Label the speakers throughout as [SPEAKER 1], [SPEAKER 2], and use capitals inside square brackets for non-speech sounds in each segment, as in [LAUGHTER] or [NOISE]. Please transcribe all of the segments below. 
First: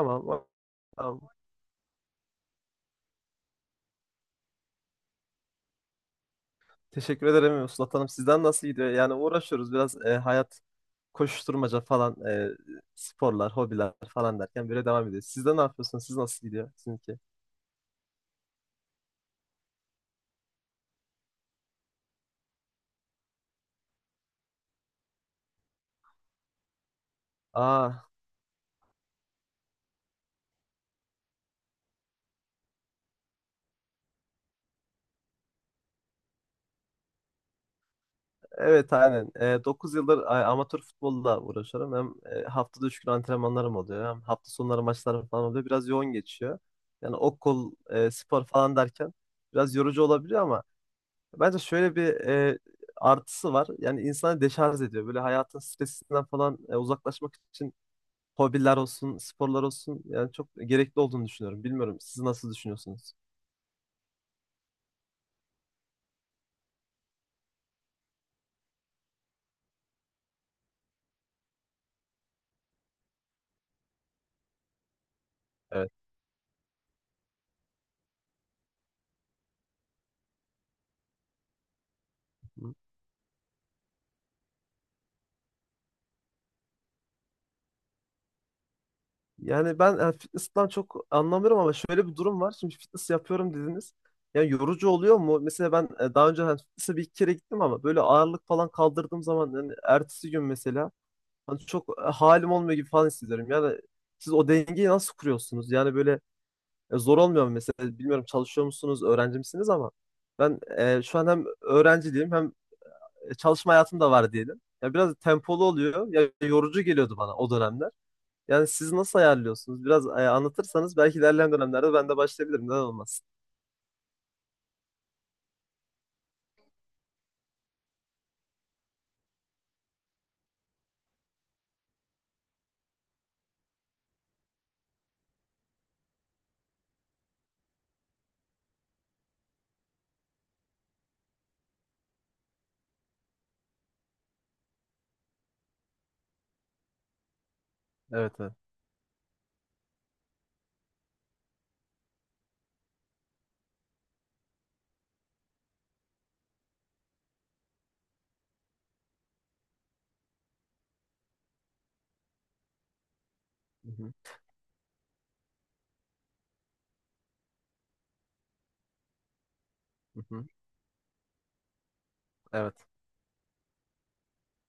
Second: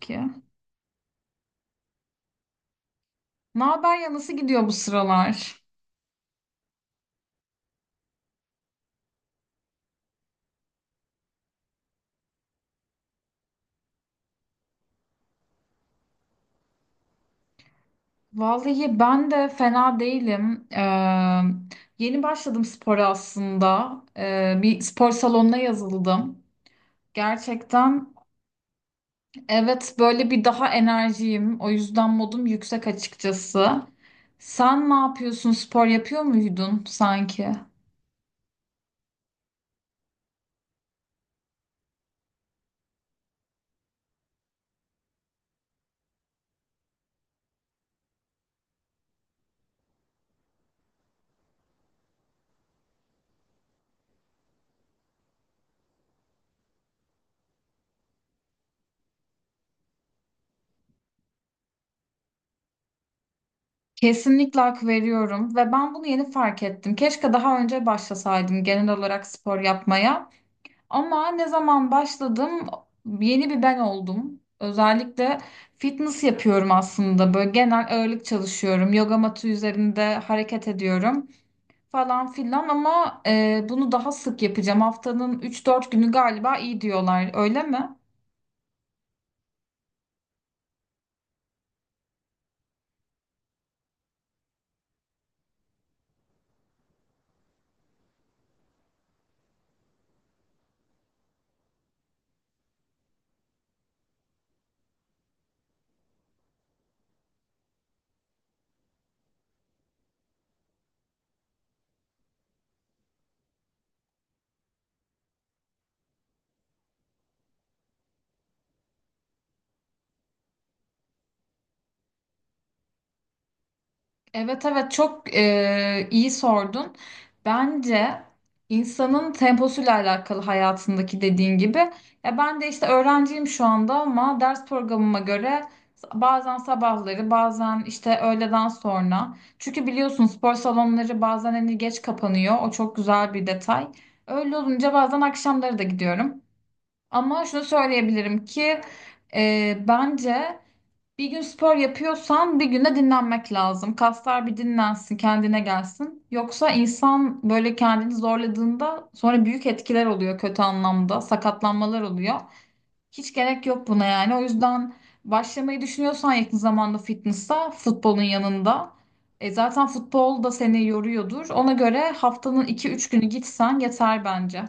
[SPEAKER 1] Ki.
[SPEAKER 2] Tamam.
[SPEAKER 1] Ne haber ya nasıl gidiyor bu sıralar?
[SPEAKER 2] Teşekkür ederim Mustafa Hanım. Sizden nasıl gidiyor? Yani uğraşıyoruz biraz hayat koşuşturmaca falan, sporlar, hobiler falan derken böyle devam ediyor. Siz de ne yapıyorsunuz? Siz nasıl gidiyor sizinki?
[SPEAKER 1] Vallahi ben de fena değilim. Yeni başladım spora aslında. Bir spor salonuna yazıldım.
[SPEAKER 2] Aa,
[SPEAKER 1] Gerçekten evet böyle bir daha enerjiyim. O yüzden modum yüksek açıkçası. Sen ne yapıyorsun? Spor yapıyor muydun sanki?
[SPEAKER 2] evet aynen. 9 yıldır amatör futbolla uğraşıyorum. Hem haftada 3 gün antrenmanlarım oluyor. Hem hafta sonları maçlarım falan oluyor. Biraz yoğun geçiyor. Yani okul, spor falan derken biraz yorucu olabiliyor ama bence şöyle bir, artısı var. Yani insanı deşarj ediyor. Böyle hayatın stresinden falan, uzaklaşmak için hobiler olsun, sporlar olsun, yani çok gerekli olduğunu düşünüyorum. Bilmiyorum siz nasıl düşünüyorsunuz?
[SPEAKER 1] Kesinlikle hak veriyorum ve ben bunu yeni fark ettim. Keşke daha önce başlasaydım genel olarak spor yapmaya. Ama ne zaman başladım yeni bir ben oldum. Özellikle
[SPEAKER 2] Evet.
[SPEAKER 1] fitness yapıyorum aslında. Böyle genel ağırlık çalışıyorum. Yoga matı üzerinde hareket ediyorum falan filan
[SPEAKER 2] Hı.
[SPEAKER 1] ama bunu daha sık yapacağım. Haftanın 3-4 günü galiba iyi diyorlar. Öyle mi?
[SPEAKER 2] Yani ben, fitness'tan çok anlamıyorum ama şöyle bir durum var. Şimdi fitness yapıyorum dediniz. Yani yorucu oluyor mu? Mesela ben, daha önce hani fitness'e 1 2 kere gittim ama böyle ağırlık falan kaldırdığım zaman yani ertesi gün mesela hani çok, halim olmuyor gibi falan hissediyorum. Yani siz o dengeyi nasıl kuruyorsunuz? Yani böyle, zor olmuyor mu mesela? Bilmiyorum çalışıyor musunuz, öğrenci misiniz, ama ben, şu an hem öğrenciliğim hem çalışma hayatım da var diyelim. Ya biraz tempolu oluyor. Ya yorucu geliyordu bana o dönemler. Yani siz nasıl ayarlıyorsunuz? Biraz, anlatırsanız belki ilerleyen dönemlerde ben de başlayabilirim. Neden olmasın?
[SPEAKER 1] Evet evet çok iyi sordun. Bence insanın temposuyla alakalı hayatındaki dediğin gibi. Ya ben de işte öğrenciyim şu anda ama ders programıma göre bazen sabahları bazen işte öğleden sonra. Çünkü biliyorsun spor salonları bazen hani geç kapanıyor. O çok güzel bir detay. Öyle olunca bazen akşamları da gidiyorum. Ama şunu
[SPEAKER 2] Evet,
[SPEAKER 1] söyleyebilirim
[SPEAKER 2] evet.
[SPEAKER 1] ki bence bir gün spor yapıyorsan bir gün de dinlenmek lazım. Kaslar bir dinlensin, kendine gelsin. Yoksa insan böyle kendini zorladığında sonra büyük etkiler oluyor kötü anlamda, sakatlanmalar oluyor. Hiç gerek yok
[SPEAKER 2] Hı
[SPEAKER 1] buna
[SPEAKER 2] hı,
[SPEAKER 1] yani. O yüzden başlamayı düşünüyorsan yakın zamanda fitness'a futbolun yanında. E zaten
[SPEAKER 2] hı
[SPEAKER 1] futbol
[SPEAKER 2] hı.
[SPEAKER 1] da seni yoruyordur. Ona göre haftanın
[SPEAKER 2] Evet.
[SPEAKER 1] iki üç günü gitsen yeter bence.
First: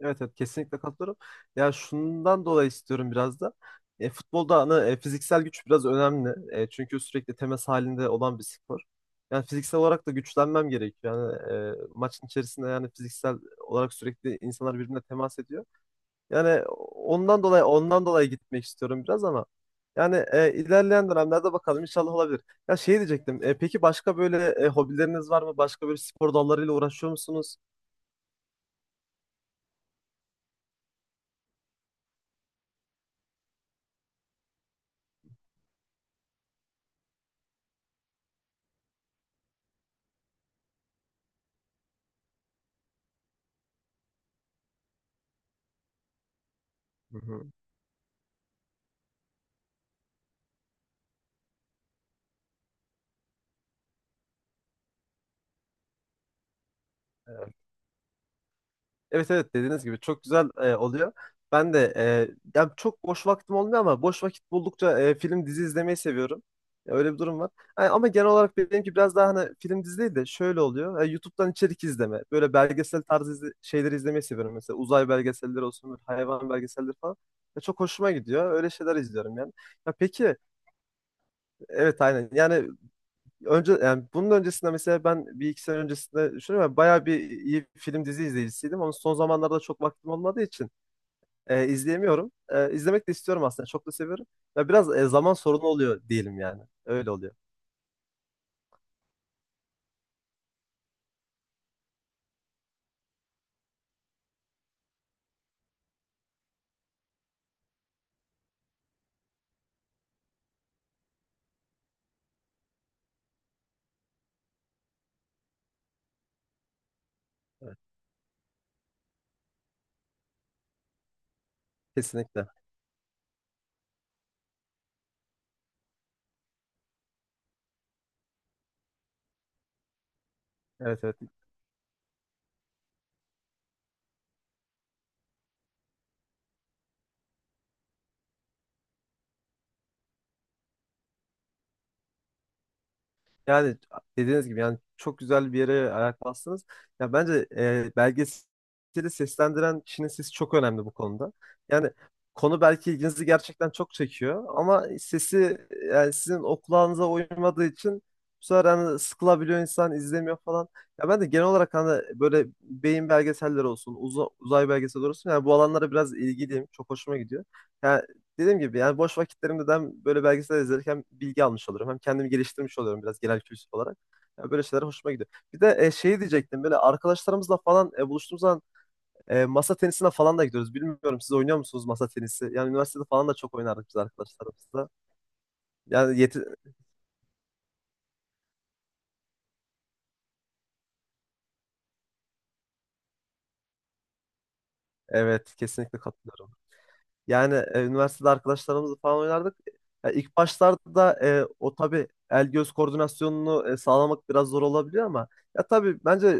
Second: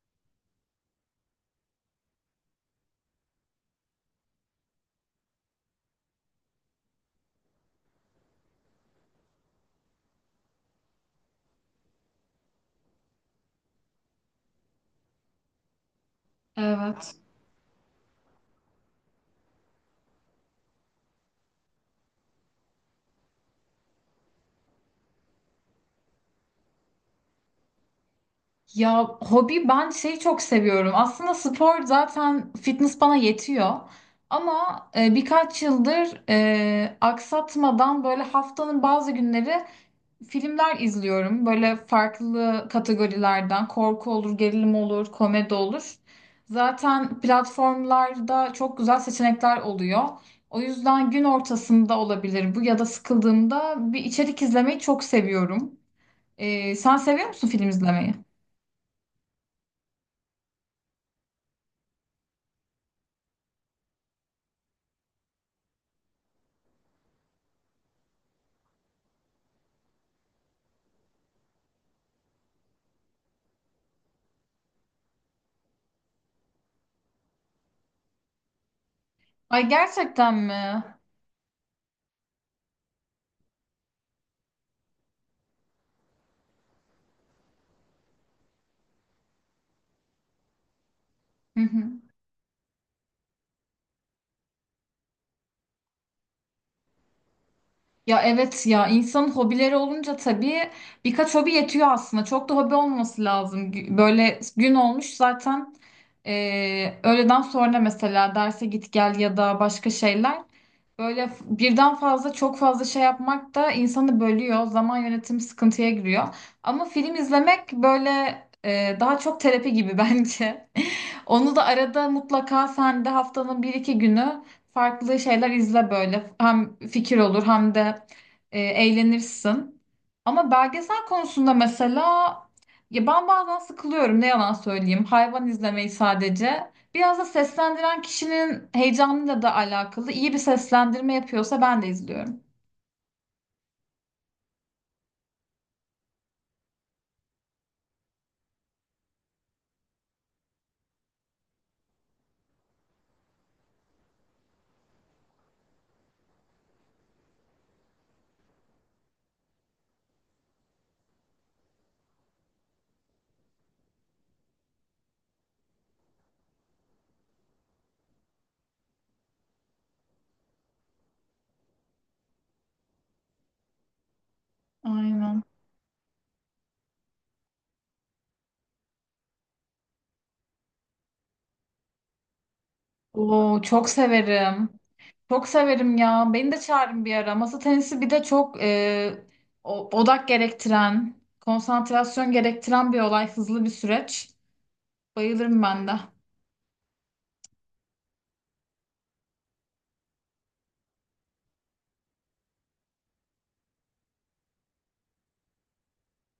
[SPEAKER 2] Evet evet, kesinlikle katılıyorum. Ya şundan dolayı istiyorum biraz da. Futbolda hani, fiziksel güç biraz önemli. Çünkü sürekli temas halinde olan bir spor. Yani fiziksel olarak da güçlenmem gerekiyor. Yani maçın içerisinde yani fiziksel olarak sürekli insanlar birbirine temas ediyor. Yani
[SPEAKER 1] Evet.
[SPEAKER 2] ondan dolayı gitmek istiyorum biraz ama yani, ilerleyen dönemlerde bakalım, inşallah olabilir. Ya şey diyecektim. Peki başka böyle, hobileriniz var mı? Başka böyle spor dallarıyla uğraşıyor musunuz?
[SPEAKER 1] Ya hobi ben şeyi çok seviyorum. Aslında spor zaten fitness bana yetiyor. Ama birkaç yıldır aksatmadan böyle haftanın bazı günleri filmler izliyorum. Böyle farklı kategorilerden korku olur, gerilim olur, komedi olur.
[SPEAKER 2] Hı
[SPEAKER 1] Zaten
[SPEAKER 2] hı.
[SPEAKER 1] platformlarda çok güzel seçenekler oluyor. O yüzden gün ortasında olabilir bu ya da sıkıldığımda bir içerik izlemeyi çok seviyorum. Sen seviyor musun film izlemeyi?
[SPEAKER 2] Evet evet, dediğiniz gibi çok güzel, oluyor. Ben de, yani çok boş vaktim olmuyor ama boş vakit buldukça, film dizi izlemeyi seviyorum. Öyle bir durum var. Yani ama genel olarak benimki biraz daha hani film dizi değil de şöyle oluyor. YouTube'dan içerik izleme. Böyle belgesel tarzı şeyleri izlemeyi seviyorum. Mesela uzay belgeselleri olsun, böyle hayvan belgeselleri falan. Çok hoşuma gidiyor. Öyle şeyler izliyorum yani.
[SPEAKER 1] Ay
[SPEAKER 2] Ya
[SPEAKER 1] gerçekten
[SPEAKER 2] peki,
[SPEAKER 1] mi?
[SPEAKER 2] evet aynen. Yani önce, yani bunun öncesinde mesela ben 1 2 sene öncesinde düşünüyorum. Ya, bayağı bir iyi film dizi izleyicisiydim. Ama son zamanlarda çok vaktim olmadığı için,
[SPEAKER 1] Hı hı.
[SPEAKER 2] izleyemiyorum. İzlemek de istiyorum aslında. Çok da seviyorum. Ya biraz, zaman sorunu oluyor diyelim yani. Öyle oluyor.
[SPEAKER 1] Ya evet ya insanın hobileri olunca tabii birkaç hobi yetiyor aslında. Çok da hobi olması lazım. Böyle gün olmuş zaten öğleden sonra mesela derse git gel ya da başka şeyler. Böyle birden fazla çok fazla şey yapmak da insanı bölüyor. Zaman yönetimi sıkıntıya giriyor. Ama film izlemek böyle daha çok terapi gibi [LAUGHS] bence. Onu da arada
[SPEAKER 2] Kesinlikle.
[SPEAKER 1] mutlaka sen de haftanın bir iki günü farklı şeyler izle böyle. Hem fikir olur hem de eğlenirsin. Ama belgesel
[SPEAKER 2] Evet evet.
[SPEAKER 1] konusunda mesela ya ben bazen sıkılıyorum ne yalan söyleyeyim. Hayvan izlemeyi sadece. Biraz da seslendiren kişinin heyecanıyla da alakalı. İyi bir seslendirme yapıyorsa ben de izliyorum.
[SPEAKER 2] Yani dediğiniz gibi yani çok güzel bir yere ayak bastınız. Ya bence, belgeseli seslendiren kişinin sesi çok önemli bu konuda. Yani konu belki ilginizi gerçekten çok çekiyor ama sesi, yani sizin o kulağınıza uymadığı için bu sefer hani sıkılabiliyor insan, izlemiyor falan. Ya ben de genel olarak hani böyle beyin belgeselleri olsun, uzay belgeselleri olsun, yani bu alanlara biraz ilgiliyim. Çok hoşuma gidiyor. Yani dediğim gibi yani boş vakitlerimde de hem böyle belgesel izlerken hem bilgi almış oluyorum. Hem kendimi geliştirmiş oluyorum biraz, genel kültür olarak. Yani böyle şeyler hoşuma gidiyor.
[SPEAKER 1] Aynen.
[SPEAKER 2] Bir de, şey diyecektim, böyle arkadaşlarımızla falan, buluştuğumuz zaman, masa tenisine falan da gidiyoruz. Bilmiyorum siz oynuyor musunuz masa tenisi? Yani üniversitede falan da çok
[SPEAKER 1] Oo,
[SPEAKER 2] oynardık
[SPEAKER 1] çok
[SPEAKER 2] biz
[SPEAKER 1] severim.
[SPEAKER 2] arkadaşlarımızla.
[SPEAKER 1] Çok severim
[SPEAKER 2] Yani
[SPEAKER 1] ya.
[SPEAKER 2] yeti...
[SPEAKER 1] Beni de çağırın bir ara. Masa tenisi bir de çok odak gerektiren, konsantrasyon gerektiren bir olay, hızlı bir süreç.
[SPEAKER 2] Evet,
[SPEAKER 1] Bayılırım ben de.
[SPEAKER 2] kesinlikle katılıyorum. Yani, üniversitede arkadaşlarımızla falan oynardık. Ya ilk başlarda, o tabii el göz koordinasyonunu, sağlamak biraz zor olabiliyor ama ya tabii bence,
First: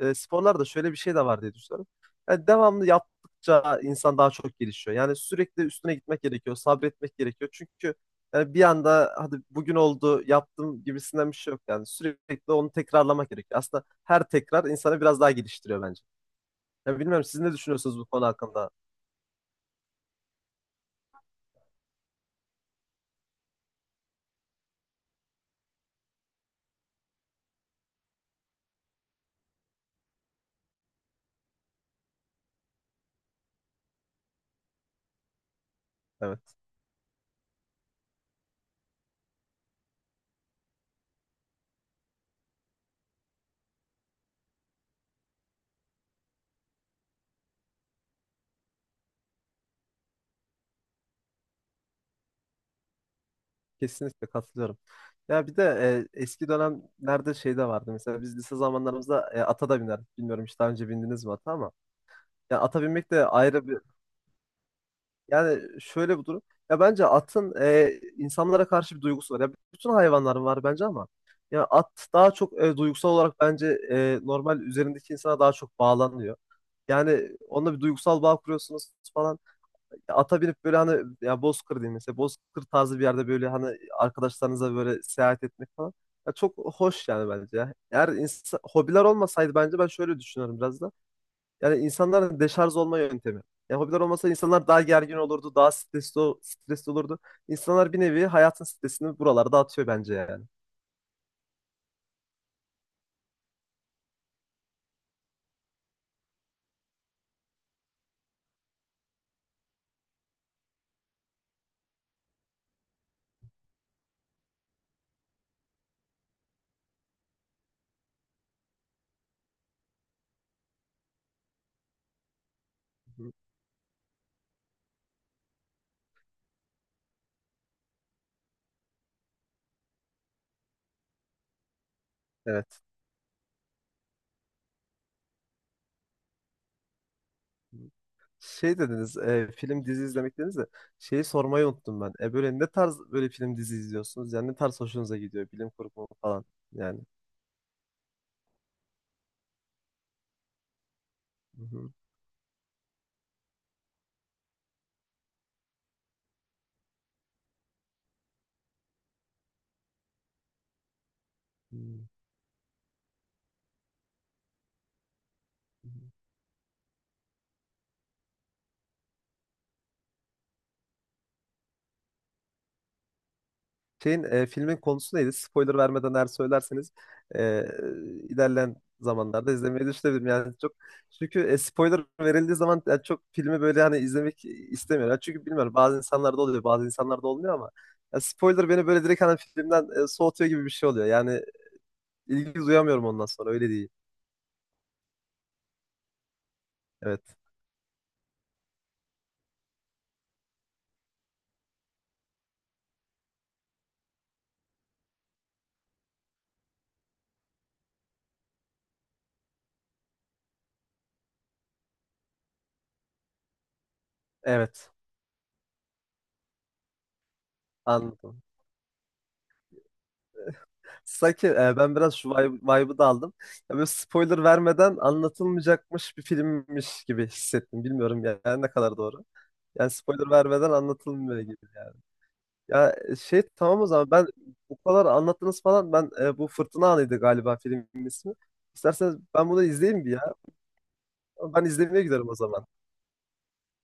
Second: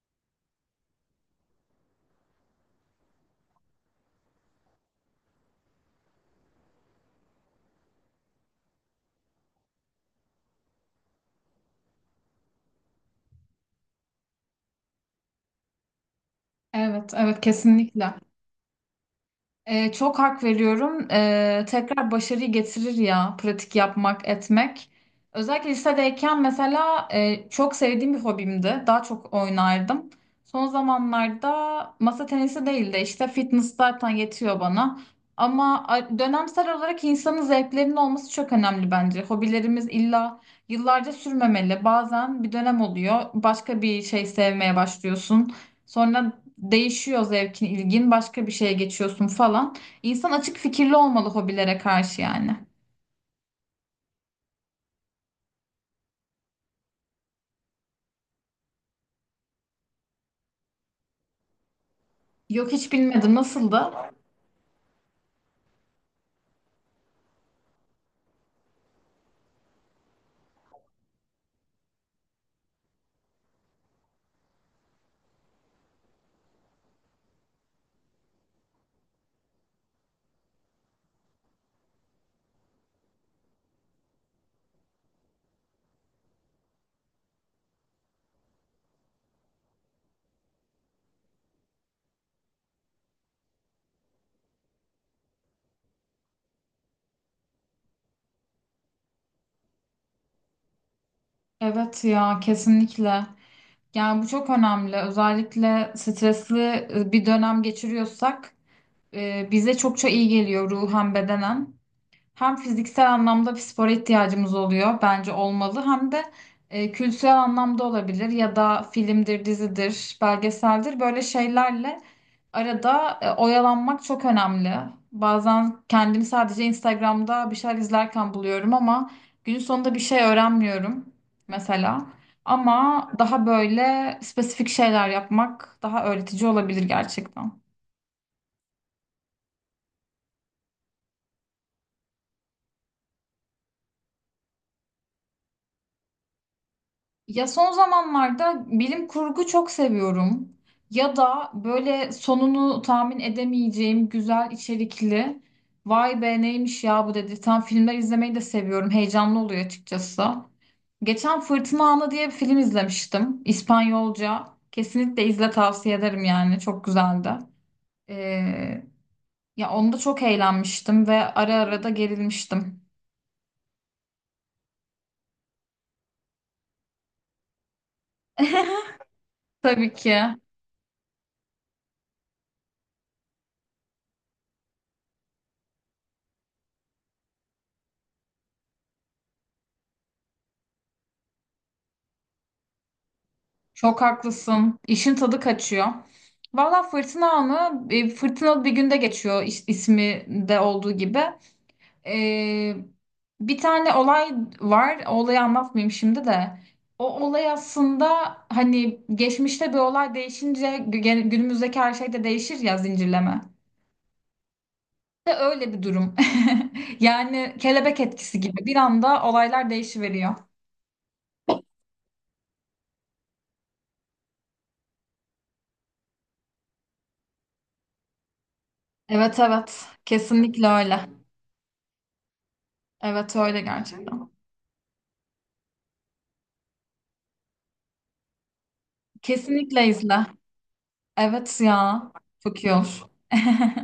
[SPEAKER 2] sporlarda şöyle bir şey de var diye düşünüyorum. Yani devamlı yaptıkça insan daha çok gelişiyor. Yani sürekli üstüne gitmek gerekiyor, sabretmek gerekiyor. Çünkü yani bir anda hadi bugün oldu yaptım gibisinden bir şey yok. Yani sürekli onu tekrarlamak gerekiyor. Aslında her tekrar insanı biraz daha geliştiriyor bence. Ya
[SPEAKER 1] Evet,
[SPEAKER 2] bilmiyorum
[SPEAKER 1] evet
[SPEAKER 2] siz ne düşünüyorsunuz bu
[SPEAKER 1] kesinlikle.
[SPEAKER 2] konu hakkında?
[SPEAKER 1] Çok hak veriyorum. Tekrar başarıyı getirir ya pratik yapmak, etmek. Özellikle lisedeyken mesela çok sevdiğim bir hobimdi. Daha çok oynardım. Son zamanlarda masa tenisi değil de işte fitness zaten yetiyor bana. Ama
[SPEAKER 2] Evet,
[SPEAKER 1] dönemsel olarak insanın zevklerinin olması çok önemli bence. Hobilerimiz illa yıllarca sürmemeli. Bazen bir dönem oluyor. Başka bir şey sevmeye başlıyorsun. Sonra değişiyor zevkin, ilgin, başka bir şeye geçiyorsun falan. İnsan açık fikirli olmalı hobilere karşı yani.
[SPEAKER 2] kesinlikle katılıyorum. Ya bir de, eski dönemlerde şey de vardı. Mesela biz lise zamanlarımızda, ata da binerdik. Bilmiyorum hiç daha önce bindiniz mi ata, ama ya
[SPEAKER 1] Yok
[SPEAKER 2] ata
[SPEAKER 1] hiç
[SPEAKER 2] binmek de
[SPEAKER 1] bilmedim
[SPEAKER 2] ayrı bir,
[SPEAKER 1] nasıldı?
[SPEAKER 2] yani şöyle bir durum. Ya bence atın, insanlara karşı bir duygusu var. Ya bütün hayvanların var bence ama ya at daha çok, duygusal olarak bence, normal üzerindeki insana daha çok bağlanıyor. Yani onunla bir duygusal bağ kuruyorsunuz falan. Ya ata binip böyle hani ya Bozkır diyeyim mesela, Bozkır tarzı bir yerde böyle hani arkadaşlarınıza böyle seyahat etmek falan. Ya çok hoş yani bence ya. Eğer insan, hobiler olmasaydı bence ben şöyle düşünüyorum biraz da. Yani insanların deşarj olma yöntemi. Yani hobiler olmasa insanlar daha gergin olurdu, daha stresli, stresli olurdu. İnsanlar bir nevi hayatın stresini buralarda atıyor bence yani.
[SPEAKER 1] Evet ya kesinlikle. Yani bu çok önemli. Özellikle stresli bir dönem geçiriyorsak bize çokça iyi geliyor ruhen bedenen. Hem fiziksel anlamda bir spora ihtiyacımız oluyor bence olmalı hem de kültürel anlamda olabilir ya da filmdir, dizidir, belgeseldir böyle şeylerle arada
[SPEAKER 2] Hı,
[SPEAKER 1] oyalanmak çok önemli. Bazen kendimi sadece Instagram'da bir şeyler izlerken buluyorum ama günün sonunda bir şey öğrenmiyorum mesela.
[SPEAKER 2] evet.
[SPEAKER 1] Ama daha böyle spesifik şeyler yapmak daha öğretici olabilir gerçekten.
[SPEAKER 2] Şey dediniz, film dizi izlemek dediniz de şeyi sormayı unuttum ben. Böyle ne tarz böyle film dizi izliyorsunuz? Yani ne tarz hoşunuza gidiyor? Bilim kurgu falan yani.
[SPEAKER 1] Ya son zamanlarda bilim kurgu çok seviyorum. Ya da
[SPEAKER 2] Hı hı.
[SPEAKER 1] böyle sonunu tahmin edemeyeceğim güzel içerikli. Vay be neymiş ya bu dedirten filmler izlemeyi de seviyorum. Heyecanlı oluyor açıkçası. Geçen Fırtına Anı diye bir film izlemiştim. İspanyolca. Kesinlikle izle
[SPEAKER 2] Hı.
[SPEAKER 1] tavsiye ederim yani. Çok güzeldi. Ee, ya onda çok eğlenmiştim ve ara ara da gerilmiştim.
[SPEAKER 2] Şeyin, filmin konusu neydi? Spoiler vermeden eğer söylerseniz, e, ilerleyen
[SPEAKER 1] [LAUGHS]
[SPEAKER 2] zamanlarda izlemeyi
[SPEAKER 1] Tabii
[SPEAKER 2] düşünebilirim.
[SPEAKER 1] ki.
[SPEAKER 2] Yani çok, çünkü, spoiler verildiği zaman yani çok filmi böyle hani izlemek istemiyorum. Yani çünkü bilmiyorum, bazı insanlarda oluyor, bazı insanlarda olmuyor ama ya spoiler beni böyle direkt hani filmden, soğutuyor gibi bir şey oluyor. Yani ilgi duyamıyorum ondan sonra, öyle değil.
[SPEAKER 1] Çok haklısın. İşin tadı kaçıyor. Valla fırtına
[SPEAKER 2] Evet.
[SPEAKER 1] anı fırtınalı bir günde geçiyor ismi de olduğu gibi. Ee, bir tane olay var. O olayı anlatmayayım şimdi de. O olay aslında hani geçmişte bir olay değişince günümüzdeki her şey de değişir ya zincirleme.
[SPEAKER 2] Evet.
[SPEAKER 1] De öyle bir durum. [LAUGHS] Yani kelebek etkisi
[SPEAKER 2] Anladım.
[SPEAKER 1] gibi bir anda olaylar değişiveriyor.
[SPEAKER 2] Sanki, ben biraz şu vibe'ı da aldım. Ya böyle spoiler vermeden anlatılmayacakmış bir filmmiş gibi hissettim. Bilmiyorum yani ne kadar doğru.
[SPEAKER 1] Evet evet
[SPEAKER 2] Yani spoiler
[SPEAKER 1] kesinlikle
[SPEAKER 2] vermeden
[SPEAKER 1] öyle.
[SPEAKER 2] anlatılmıyor gibi yani. Ya,
[SPEAKER 1] Evet
[SPEAKER 2] şey
[SPEAKER 1] öyle
[SPEAKER 2] tamam o zaman, ben
[SPEAKER 1] gerçekten.
[SPEAKER 2] bu kadar anlattınız falan, ben, bu Fırtına Anıydı galiba filmin ismi. İsterseniz ben bunu
[SPEAKER 1] Kesinlikle
[SPEAKER 2] izleyeyim bir
[SPEAKER 1] izle.
[SPEAKER 2] ya.
[SPEAKER 1] Evet
[SPEAKER 2] Ben
[SPEAKER 1] ya.
[SPEAKER 2] izlemeye giderim o
[SPEAKER 1] Çok
[SPEAKER 2] zaman.
[SPEAKER 1] iyi olur. [LAUGHS]